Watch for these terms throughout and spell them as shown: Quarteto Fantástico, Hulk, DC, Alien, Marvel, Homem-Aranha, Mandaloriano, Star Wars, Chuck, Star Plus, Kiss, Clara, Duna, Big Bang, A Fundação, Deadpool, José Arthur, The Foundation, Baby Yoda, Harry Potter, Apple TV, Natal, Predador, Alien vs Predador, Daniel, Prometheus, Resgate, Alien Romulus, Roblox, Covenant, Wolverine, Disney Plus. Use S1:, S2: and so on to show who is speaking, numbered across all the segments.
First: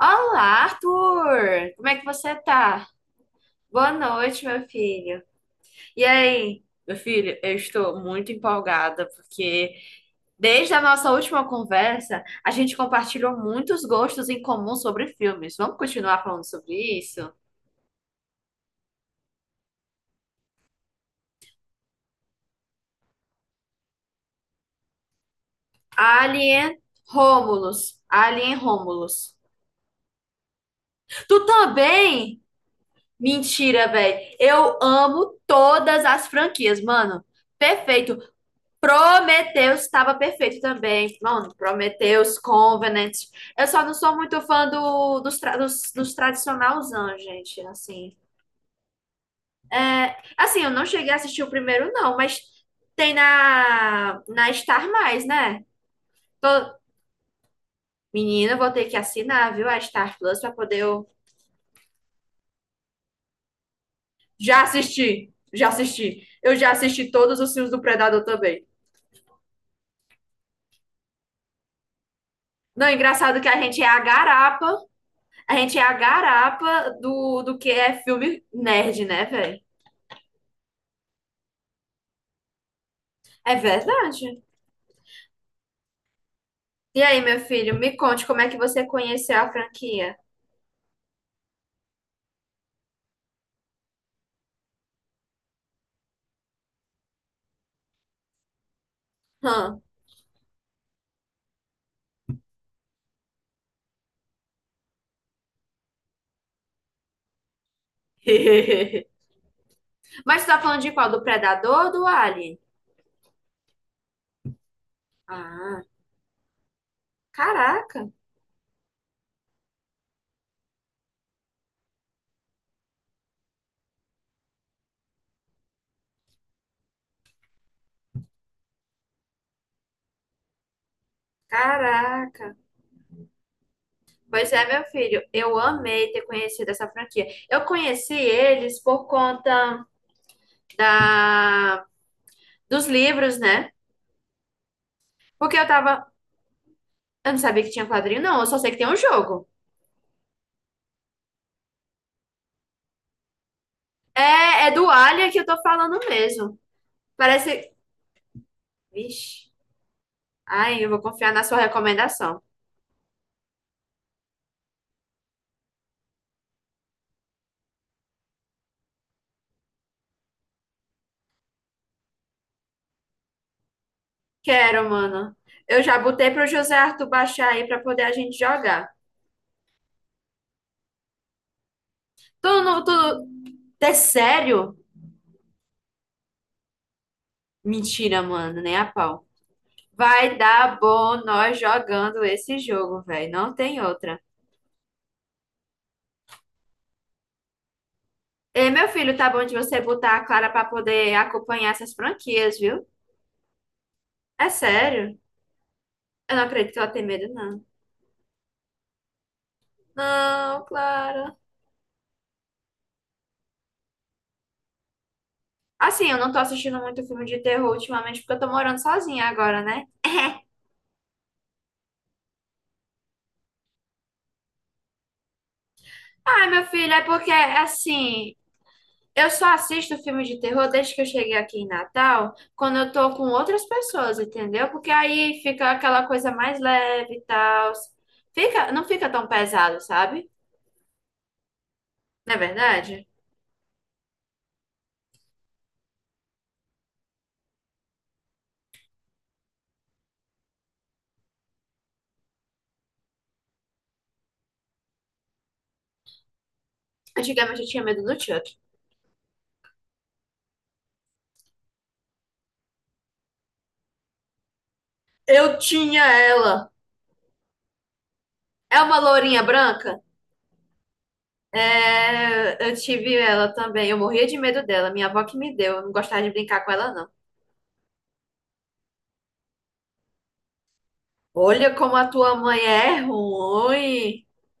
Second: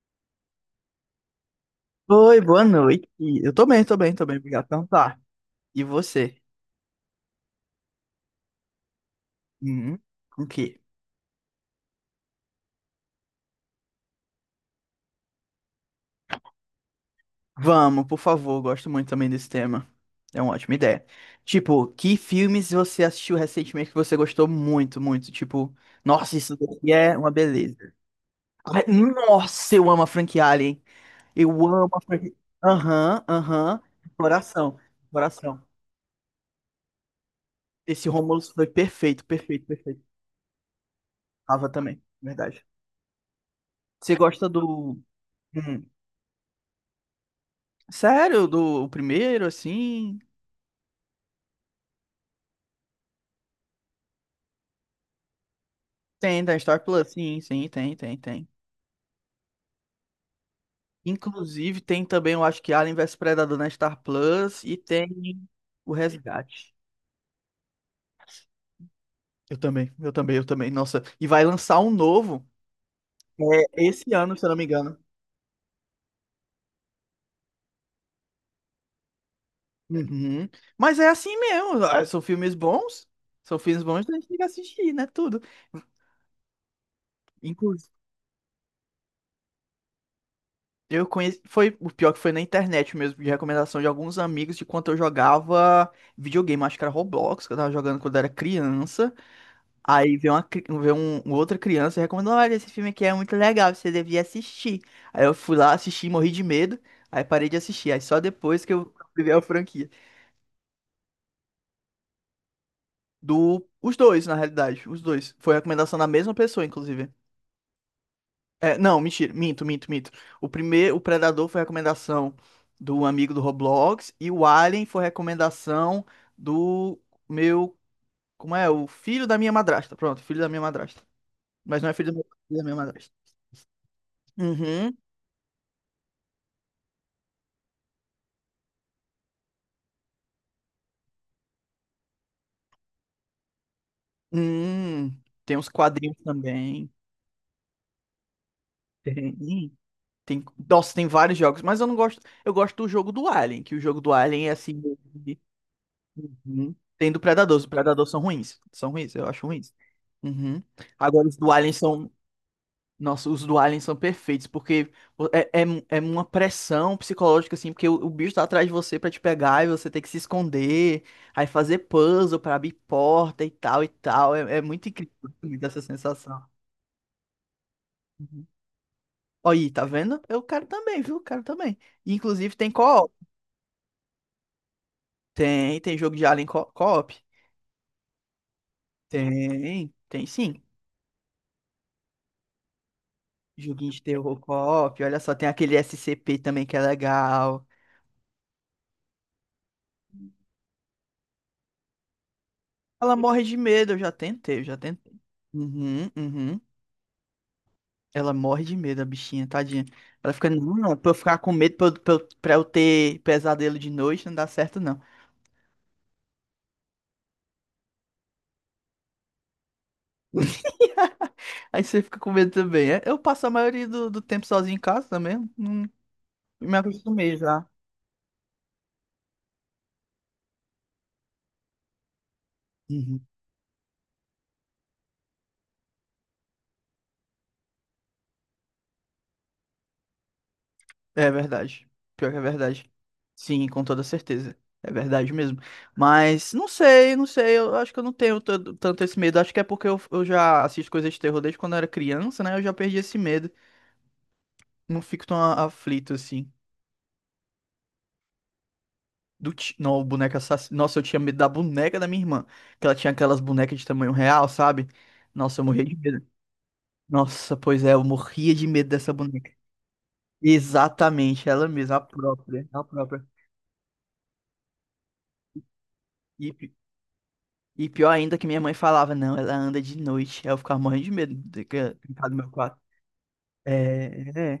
S1: Olá, Arthur! Como é que você
S2: Oi, boa
S1: tá?
S2: noite. Eu tô bem,
S1: Boa
S2: tô bem,
S1: noite,
S2: obrigado
S1: meu
S2: por perguntar.
S1: filho.
S2: E
S1: E
S2: você?
S1: aí, meu filho, eu estou muito empolgada porque
S2: Hum, com o
S1: desde
S2: quê?
S1: a nossa última conversa a gente compartilhou muitos gostos em comum sobre filmes. Vamos continuar falando sobre isso?
S2: Vamos, por favor, gosto muito também desse tema. É uma ótima ideia. Tipo, que filmes você assistiu recentemente que você gostou muito? Tipo, nossa, isso
S1: Alien
S2: daqui é uma beleza.
S1: Romulus. Alien
S2: Ai,
S1: Romulus.
S2: nossa, eu amo a franquia Alien.
S1: Tu
S2: Eu amo a franquia.
S1: também?
S2: Aham, aham.
S1: Mentira, velho. Eu
S2: Coração,
S1: amo
S2: coração.
S1: todas as franquias, mano.
S2: Esse
S1: Perfeito.
S2: Romulus foi perfeito,
S1: Prometheus
S2: perfeito.
S1: estava perfeito também. Mano,
S2: Tava também,
S1: Prometheus,
S2: verdade.
S1: Covenant. Eu só não
S2: Você
S1: sou muito
S2: gosta
S1: fã
S2: do.
S1: do, dos, tra-
S2: Hum,
S1: dos, dos tradicionalzão, gente. Assim,
S2: Sério, do o primeiro,
S1: é,
S2: assim?
S1: assim, eu não cheguei a assistir o primeiro, não, mas tem na Star Mais, né?
S2: Tem,
S1: Tô,
S2: da Star Plus, sim, sim, tem, tem.
S1: menina, eu vou ter que assinar, viu, a Star Plus pra poder eu
S2: Inclusive, tem também, eu acho que Alien vs Predador na Star
S1: já
S2: Plus e
S1: assistir.
S2: tem
S1: Já
S2: o
S1: assisti. Eu já
S2: Resgate.
S1: assisti todos os filmes do Predador também.
S2: Eu também, eu também. Nossa, e vai lançar um novo
S1: Não, engraçado que a gente
S2: é,
S1: é a
S2: esse ano, se eu não me
S1: garapa.
S2: engano.
S1: A gente é a garapa do que é filme nerd, né, velho?
S2: Uhum. Mas é assim mesmo, ah,
S1: É
S2: são filmes bons, a gente tem
S1: verdade.
S2: que assistir, né? Tudo.
S1: E aí, meu filho, me conte como é que você conheceu a franquia.
S2: Eu conheci. Foi o pior que foi na internet mesmo, de recomendação de alguns amigos de quando eu jogava videogame, acho que era Roblox, que eu tava jogando quando eu era criança.
S1: Hã?
S2: Aí veio veio uma outra criança e recomendou: olha, esse filme aqui é muito legal, você devia assistir. Aí eu fui lá, assisti, morri de medo, aí parei de assistir. Aí só depois que eu vi a franquia.
S1: Mas tu tá falando de qual? Do Predador ou do Alien?
S2: Do, os dois, na realidade, os dois. Foi
S1: Ah,
S2: recomendação da mesma pessoa, inclusive.
S1: caraca,
S2: É, não, mentira, minto, minto. O primeiro, o Predador foi recomendação do amigo do Roblox e o Alien foi recomendação do meu, como é? O filho da minha madrasta. Pronto, filho da minha madrasta. Mas não é
S1: caraca.
S2: filho da minha madrasta.
S1: Pois é, meu
S2: Uhum.
S1: filho, eu amei ter conhecido essa franquia. Eu conheci eles por conta da... dos livros, né?
S2: Hum,
S1: Porque
S2: tem
S1: eu
S2: uns
S1: tava.
S2: quadrinhos também.
S1: Eu não sabia que tinha quadrinho, não. Eu só sei que tem um
S2: Tem.
S1: jogo.
S2: Tem, nossa, tem vários jogos, mas eu não gosto. Eu gosto do jogo do Alien, que o jogo do Alien é
S1: É, é
S2: assim,
S1: do
S2: meio
S1: Alia que
S2: que-
S1: eu tô falando mesmo.
S2: uhum. Tem do Predador. Os
S1: Parece.
S2: Predador são ruins. São ruins, eu acho
S1: Vixe.
S2: ruins. Uhum.
S1: Ai, eu vou
S2: Agora
S1: confiar
S2: os
S1: na
S2: do
S1: sua
S2: Alien são.
S1: recomendação.
S2: Nossa, os do Alien são perfeitos, porque é, é, é uma pressão psicológica, assim, porque o bicho tá atrás de você pra te pegar e você tem que se esconder, aí fazer puzzle pra abrir porta e tal e tal. É, é
S1: Quero,
S2: muito incrível
S1: mano. Eu
S2: essa
S1: já botei
S2: sensação.
S1: pro José Arthur baixar aí pra poder a gente
S2: Uhum.
S1: jogar.
S2: Aí, tá vendo? Eu quero também, viu? Quero também. E,
S1: Tu
S2: inclusive tem
S1: não. Tu...
S2: co-op.
S1: É sério?
S2: Tem, tem jogo de Alien co-op.
S1: Mentira, mano, nem a pau.
S2: Tem, tem
S1: Vai
S2: sim.
S1: dar bom nós jogando esse jogo, velho. Não tem
S2: Joguinho de
S1: outra.
S2: terror co-op. Olha só, tem aquele SCP também que é legal.
S1: Ei, meu filho, tá bom de você botar a Clara pra poder acompanhar essas franquias, viu?
S2: Ela morre de medo,
S1: É
S2: eu já tentei.
S1: sério.
S2: Uhum,
S1: Eu não
S2: uhum.
S1: acredito que ela tem medo, não.
S2: Ela morre de medo, a bichinha, tadinha. Ela fica,
S1: Não,
S2: não, não, pra eu
S1: Clara.
S2: ficar com medo, pra eu ter pesadelo de noite, não dá certo, não.
S1: Assim, eu não tô assistindo muito filme de terror ultimamente porque eu tô morando sozinha agora, né?
S2: Aí você fica com medo também, é? Eu passo a maioria do tempo sozinho em casa também, não,
S1: Ai, meu
S2: me
S1: filho, é porque,
S2: acostumei já.
S1: assim, eu só assisto filme de terror desde que eu cheguei aqui em Natal, quando eu tô com
S2: Uhum.
S1: outras pessoas, entendeu? Porque aí fica aquela coisa mais leve e tal. Fica, não fica tão pesado, sabe?
S2: É verdade. Pior
S1: Não é
S2: que é verdade.
S1: verdade?
S2: Sim, com toda certeza. É verdade mesmo. Mas não sei. Eu acho que eu não tenho tanto esse medo. Acho que é porque eu já assisto coisas de terror desde quando eu era criança, né? Eu já perdi esse medo. Não fico tão aflito assim.
S1: Antigamente eu tinha medo do Chuck.
S2: Não, o boneco. Nossa, eu tinha medo da boneca da minha irmã. Que ela tinha aquelas bonecas de tamanho real, sabe?
S1: Eu
S2: Nossa, eu morria de
S1: tinha
S2: medo.
S1: ela.
S2: Nossa, pois é, eu morria de
S1: É
S2: medo
S1: uma
S2: dessa
S1: lourinha
S2: boneca.
S1: branca?
S2: Exatamente, ela mesma,
S1: É, eu
S2: a
S1: tive
S2: própria.
S1: ela também. Eu morria de medo dela. Minha avó que me deu. Eu não gostava de
S2: E,
S1: brincar com
S2: pi-
S1: ela, não.
S2: e pior ainda que minha mãe falava, não, ela anda de noite. Aí eu ficava morrendo de medo
S1: Olha como a
S2: de ficar
S1: tua
S2: no meu
S1: mãe
S2: quarto.
S1: é
S2: É,
S1: ruim.
S2: é.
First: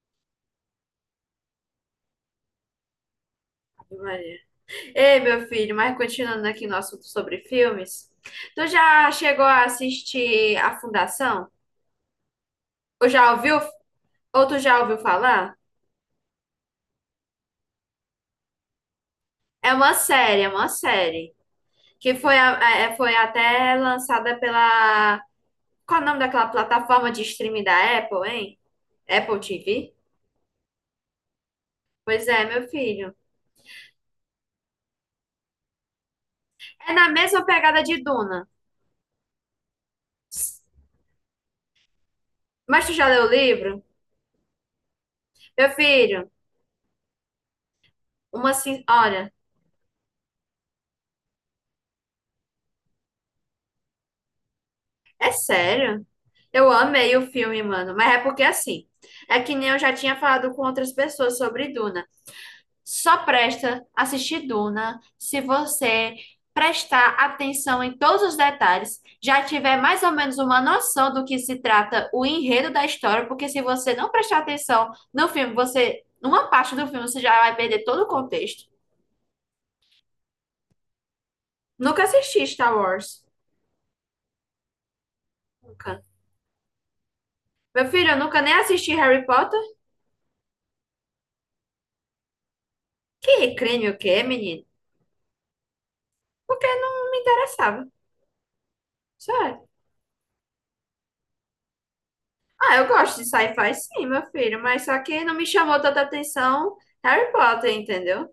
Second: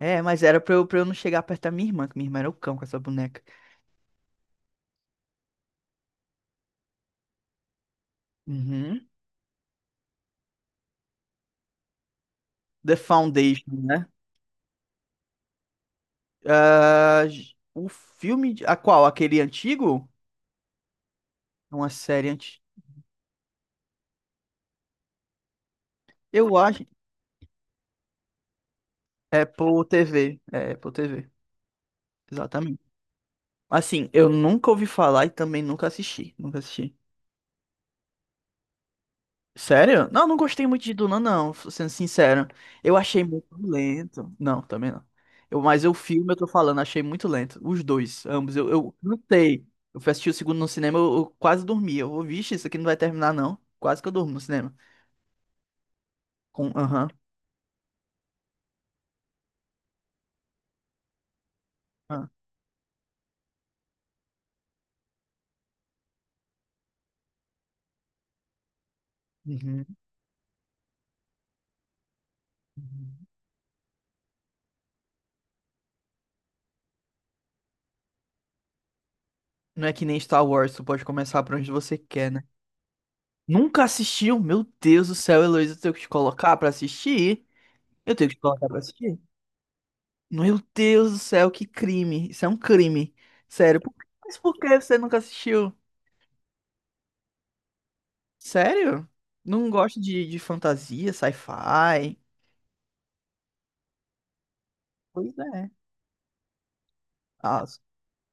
S2: É, mas era pra eu não chegar perto da minha irmã, que minha irmã era o cão com essa boneca.
S1: Ave Maria. Ei, meu filho, mas continuando aqui no assunto sobre filmes, tu
S2: Uhum.
S1: já chegou a assistir A Fundação?
S2: The
S1: Ou já ouviu,
S2: Foundation, né?
S1: ou tu já ouviu falar?
S2: Ah, o filme. A qual? Aquele
S1: É uma
S2: antigo?
S1: série, é uma série,
S2: É uma
S1: que
S2: série
S1: foi, a-
S2: antes.
S1: é- é, foi até lançada pela... Qual é o nome daquela
S2: Eu acho.
S1: plataforma de streaming da Apple, hein? Apple
S2: É Apple
S1: TV?
S2: TV. É Apple TV.
S1: Pois é, meu
S2: Exatamente.
S1: filho.
S2: Assim, eu nunca ouvi falar e também nunca assisti. Nunca
S1: É
S2: assisti.
S1: na mesma pegada de Duna.
S2: Sério? Não, não gostei muito de Duna, não, sendo sincero.
S1: Mas tu
S2: Eu
S1: já
S2: achei
S1: leu o
S2: muito
S1: livro?
S2: lento. Não, também não. Eu,
S1: Meu
S2: mas o
S1: filho,
S2: filme, eu tô falando, achei muito lento. Os dois,
S1: uma...
S2: ambos.
S1: sin-
S2: Eu
S1: Olha...
S2: lutei. Eu fui assistir o segundo no cinema, eu quase dormi. Eu, vixe, isso aqui não vai terminar, não. Quase que eu durmo no cinema.
S1: É sério? Eu
S2: Com, aham.
S1: amei o filme, mano. Mas é porque assim, é que nem eu já tinha falado com outras pessoas sobre Duna.
S2: Ah,
S1: Só presta assistir Duna se você prestar atenção em todos os detalhes, já tiver
S2: uhum,
S1: mais ou menos uma noção do que se trata o enredo da
S2: uhum.
S1: história, porque se você não prestar atenção no filme, você, numa parte do filme, você já vai perder todo o contexto.
S2: Não é que nem Star Wars, tu pode começar por onde você
S1: Nunca
S2: quer, né?
S1: assisti Star Wars.
S2: Nunca assistiu? Meu Deus do céu, Heloísa, eu tenho que
S1: Nunca.
S2: te colocar pra assistir?
S1: Meu filho,
S2: Eu
S1: eu
S2: tenho que
S1: nunca
S2: te
S1: nem
S2: colocar pra
S1: assisti
S2: assistir?
S1: Harry Potter.
S2: Meu Deus do céu, que crime. Isso é um crime.
S1: Que
S2: Sério,
S1: crime
S2: por-
S1: o quê,
S2: mas por
S1: menino?
S2: que você nunca assistiu?
S1: Porque não me interessava.
S2: Sério?
S1: Sério.
S2: Não gosta de fantasia, sci-fi?
S1: Ah, eu gosto de sci-fi sim, meu filho, mas só que não
S2: Pois
S1: me
S2: é.
S1: chamou tanta atenção Harry
S2: Ah,
S1: Potter, entendeu?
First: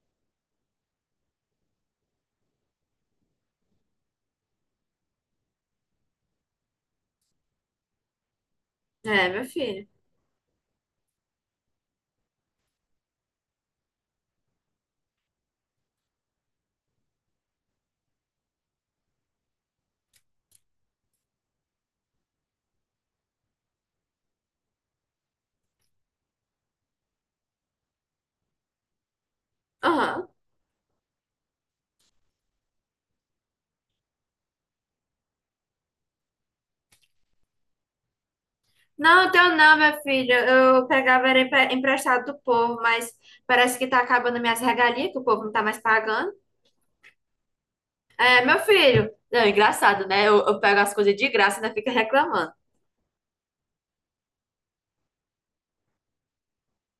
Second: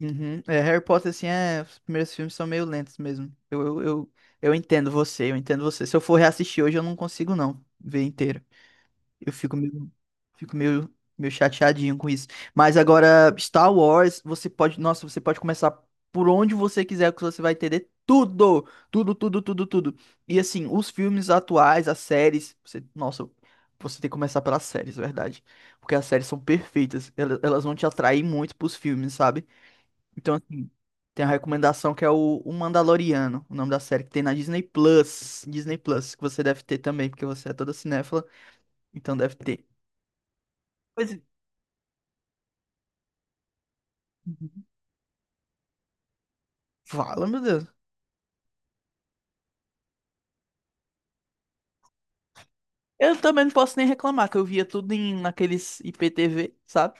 S2: uhum. É, Harry Potter, assim, é, os primeiros filmes são meio lentos mesmo. Eu entendo você, eu entendo você. Se eu for reassistir hoje, eu não consigo não ver inteiro.
S1: É,
S2: Eu
S1: meu
S2: fico
S1: filho.
S2: meio, fico meio chateadinho com isso. Mas agora, Star Wars, você pode, nossa, você pode começar por onde você quiser, que você vai entender tudo, tudo. E assim, os filmes atuais, as séries, você, nossa, você tem que começar pelas séries, é verdade? Porque as séries são perfeitas, elas vão te atrair muito pros filmes, sabe?
S1: Aham.
S2: Então, assim, tem a recomendação que é o Mandaloriano, o nome da série que tem na Disney Plus, Disney Plus, que você deve ter também, porque você é toda cinéfila, então
S1: Não,
S2: deve
S1: teu
S2: ter.
S1: não, meu filho. Eu
S2: Pois é.
S1: pegava era emprestado do povo, mas parece que tá acabando minhas regalias, que o povo não tá mais pagando.
S2: Fala, meu Deus.
S1: É, meu filho. Não, engraçado, né? Eu pego as coisas de graça e ainda fica reclamando.
S2: Eu também não posso nem reclamar, que eu via tudo em, naqueles IPTV, sabe?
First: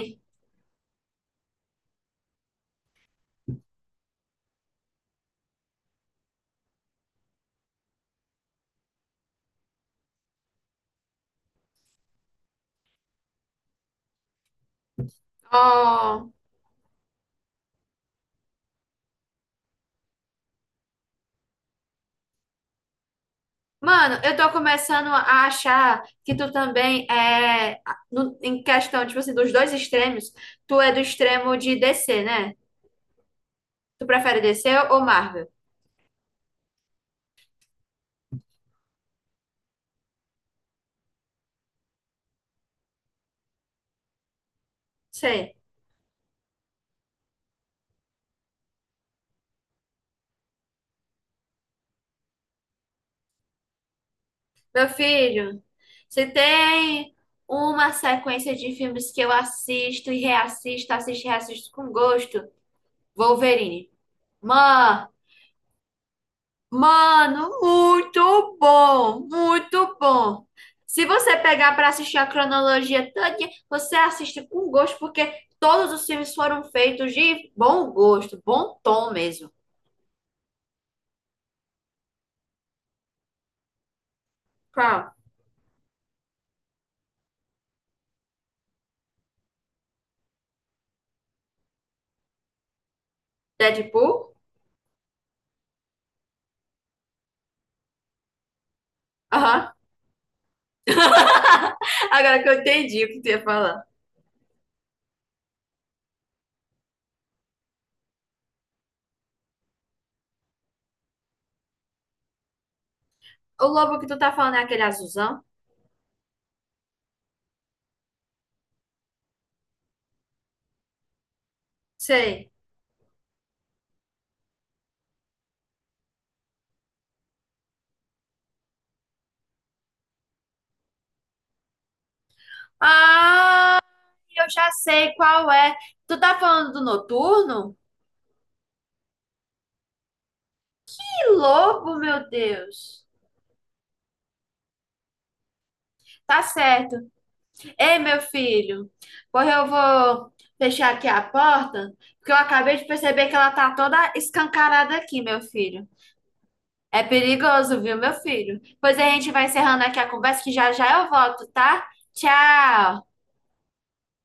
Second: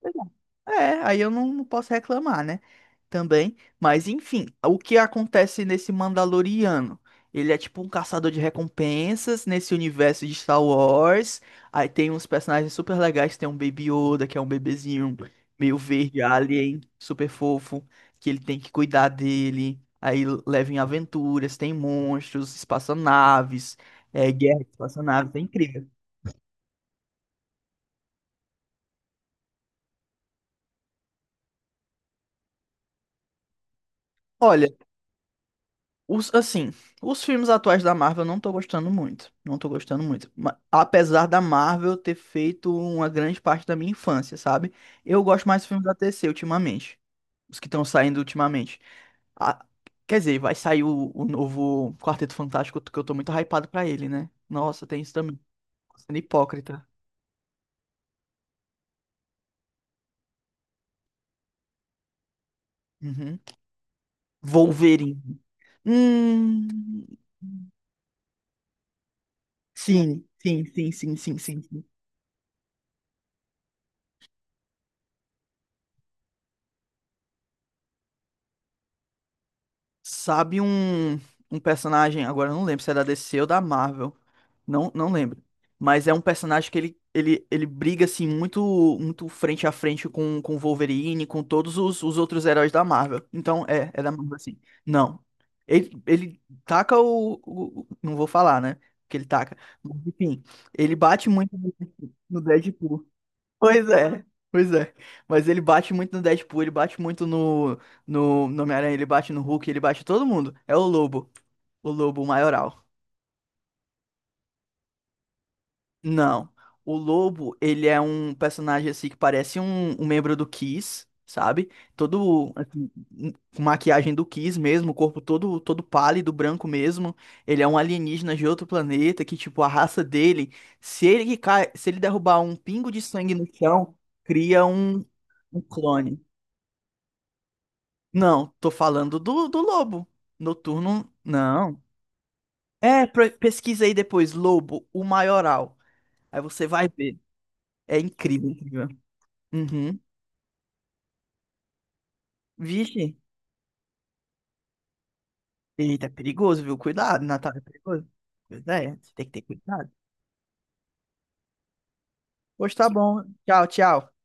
S2: Pois é, é, aí eu não, não posso reclamar, né? Também, mas enfim, o que acontece nesse Mandaloriano? Ele é tipo um caçador de recompensas nesse universo de Star Wars. Aí tem uns personagens super legais, tem um Baby Yoda, que é um bebezinho meio verde
S1: Oh.
S2: alien, super fofo, que ele tem que cuidar dele. Aí leva em aventuras, tem monstros, espaçonaves,
S1: Mano,
S2: é,
S1: eu tô
S2: guerra de
S1: começando
S2: espaçonaves, é
S1: a
S2: incrível.
S1: achar que tu também é, no- em questão, tipo assim, dos dois extremos, tu é do extremo de DC, né? Tu prefere DC
S2: Olha,
S1: ou Marvel?
S2: os, assim, os filmes atuais da Marvel eu não tô gostando muito. Não tô gostando muito. Apesar da Marvel ter feito uma grande parte da minha infância, sabe? Eu gosto
S1: Sei.
S2: mais dos filmes da T C ultimamente. Os que estão saindo ultimamente. Ah, quer dizer, vai sair o novo Quarteto Fantástico, que eu tô muito hypado pra ele, né? Nossa,
S1: Meu
S2: tem isso também.
S1: filho,
S2: Sendo
S1: se
S2: hipócrita.
S1: tem uma sequência de filmes que eu assisto e reassisto com gosto,
S2: Uhum.
S1: Wolverine. Mano,
S2: Wolverine. Hum.
S1: Mano, muito bom, muito
S2: Sim,
S1: bom.
S2: sim, sim,
S1: Se
S2: sim,
S1: você
S2: sim, sim,
S1: pegar
S2: sim.
S1: para assistir a cronologia toda, você assiste com gosto, porque todos os filmes foram feitos de bom gosto, bom tom mesmo.
S2: Sabe um, um personagem, agora eu não lembro se é da DC ou da Marvel. Não, não
S1: Qual?
S2: lembro. Mas é um personagem que ele briga assim muito muito frente a frente com o Wolverine, com todos os outros heróis da Marvel. Então é, é da
S1: Deadpool?
S2: Marvel assim. Não. Ele taca não vou falar, né? Que ele taca.
S1: Aham.
S2: Mas, enfim, ele bate muito no no
S1: Agora que eu entendi
S2: Deadpool.
S1: o que tu ia falar.
S2: Pois é, pois é. Mas ele bate muito no Deadpool, ele bate muito no Homem-Aranha, ele bate no Hulk, ele bate todo mundo. É o Lobo maioral.
S1: O lobo que tu tá falando é aquele azulzão?
S2: Não, o Lobo, ele é um personagem assim que parece um membro do Kiss, sabe?
S1: Sei.
S2: Todo, assim, com maquiagem do Kiss mesmo, o corpo todo, todo pálido, branco mesmo. Ele é um alienígena de outro planeta que, tipo, a raça dele, se ele derrubar um pingo de sangue no
S1: Ah,
S2: chão,
S1: eu
S2: cria
S1: já
S2: um,
S1: sei qual
S2: um
S1: é. Tu
S2: clone.
S1: tá falando do noturno?
S2: Não, tô falando do lobo. Noturno,
S1: Que
S2: não.
S1: lobo, meu Deus.
S2: É, pesquisa aí depois, lobo, o maioral. Aí
S1: Tá
S2: você vai
S1: certo.
S2: ver.
S1: Ei,
S2: É
S1: meu
S2: incrível, incrível.
S1: filho, porra, eu
S2: Uhum.
S1: vou fechar aqui a porta, porque eu acabei de
S2: Vixe.
S1: perceber que ela tá toda escancarada aqui, meu filho.
S2: Eita, é perigoso, viu?
S1: É
S2: Cuidado, Natália, é
S1: perigoso, viu,
S2: perigoso.
S1: meu filho?
S2: Pois é,
S1: Pois a
S2: você tem
S1: gente
S2: que ter
S1: vai encerrando
S2: cuidado.
S1: aqui a conversa, que já já eu volto, tá?
S2: Pois tá
S1: Tchau!
S2: bom. Tchau, tchau.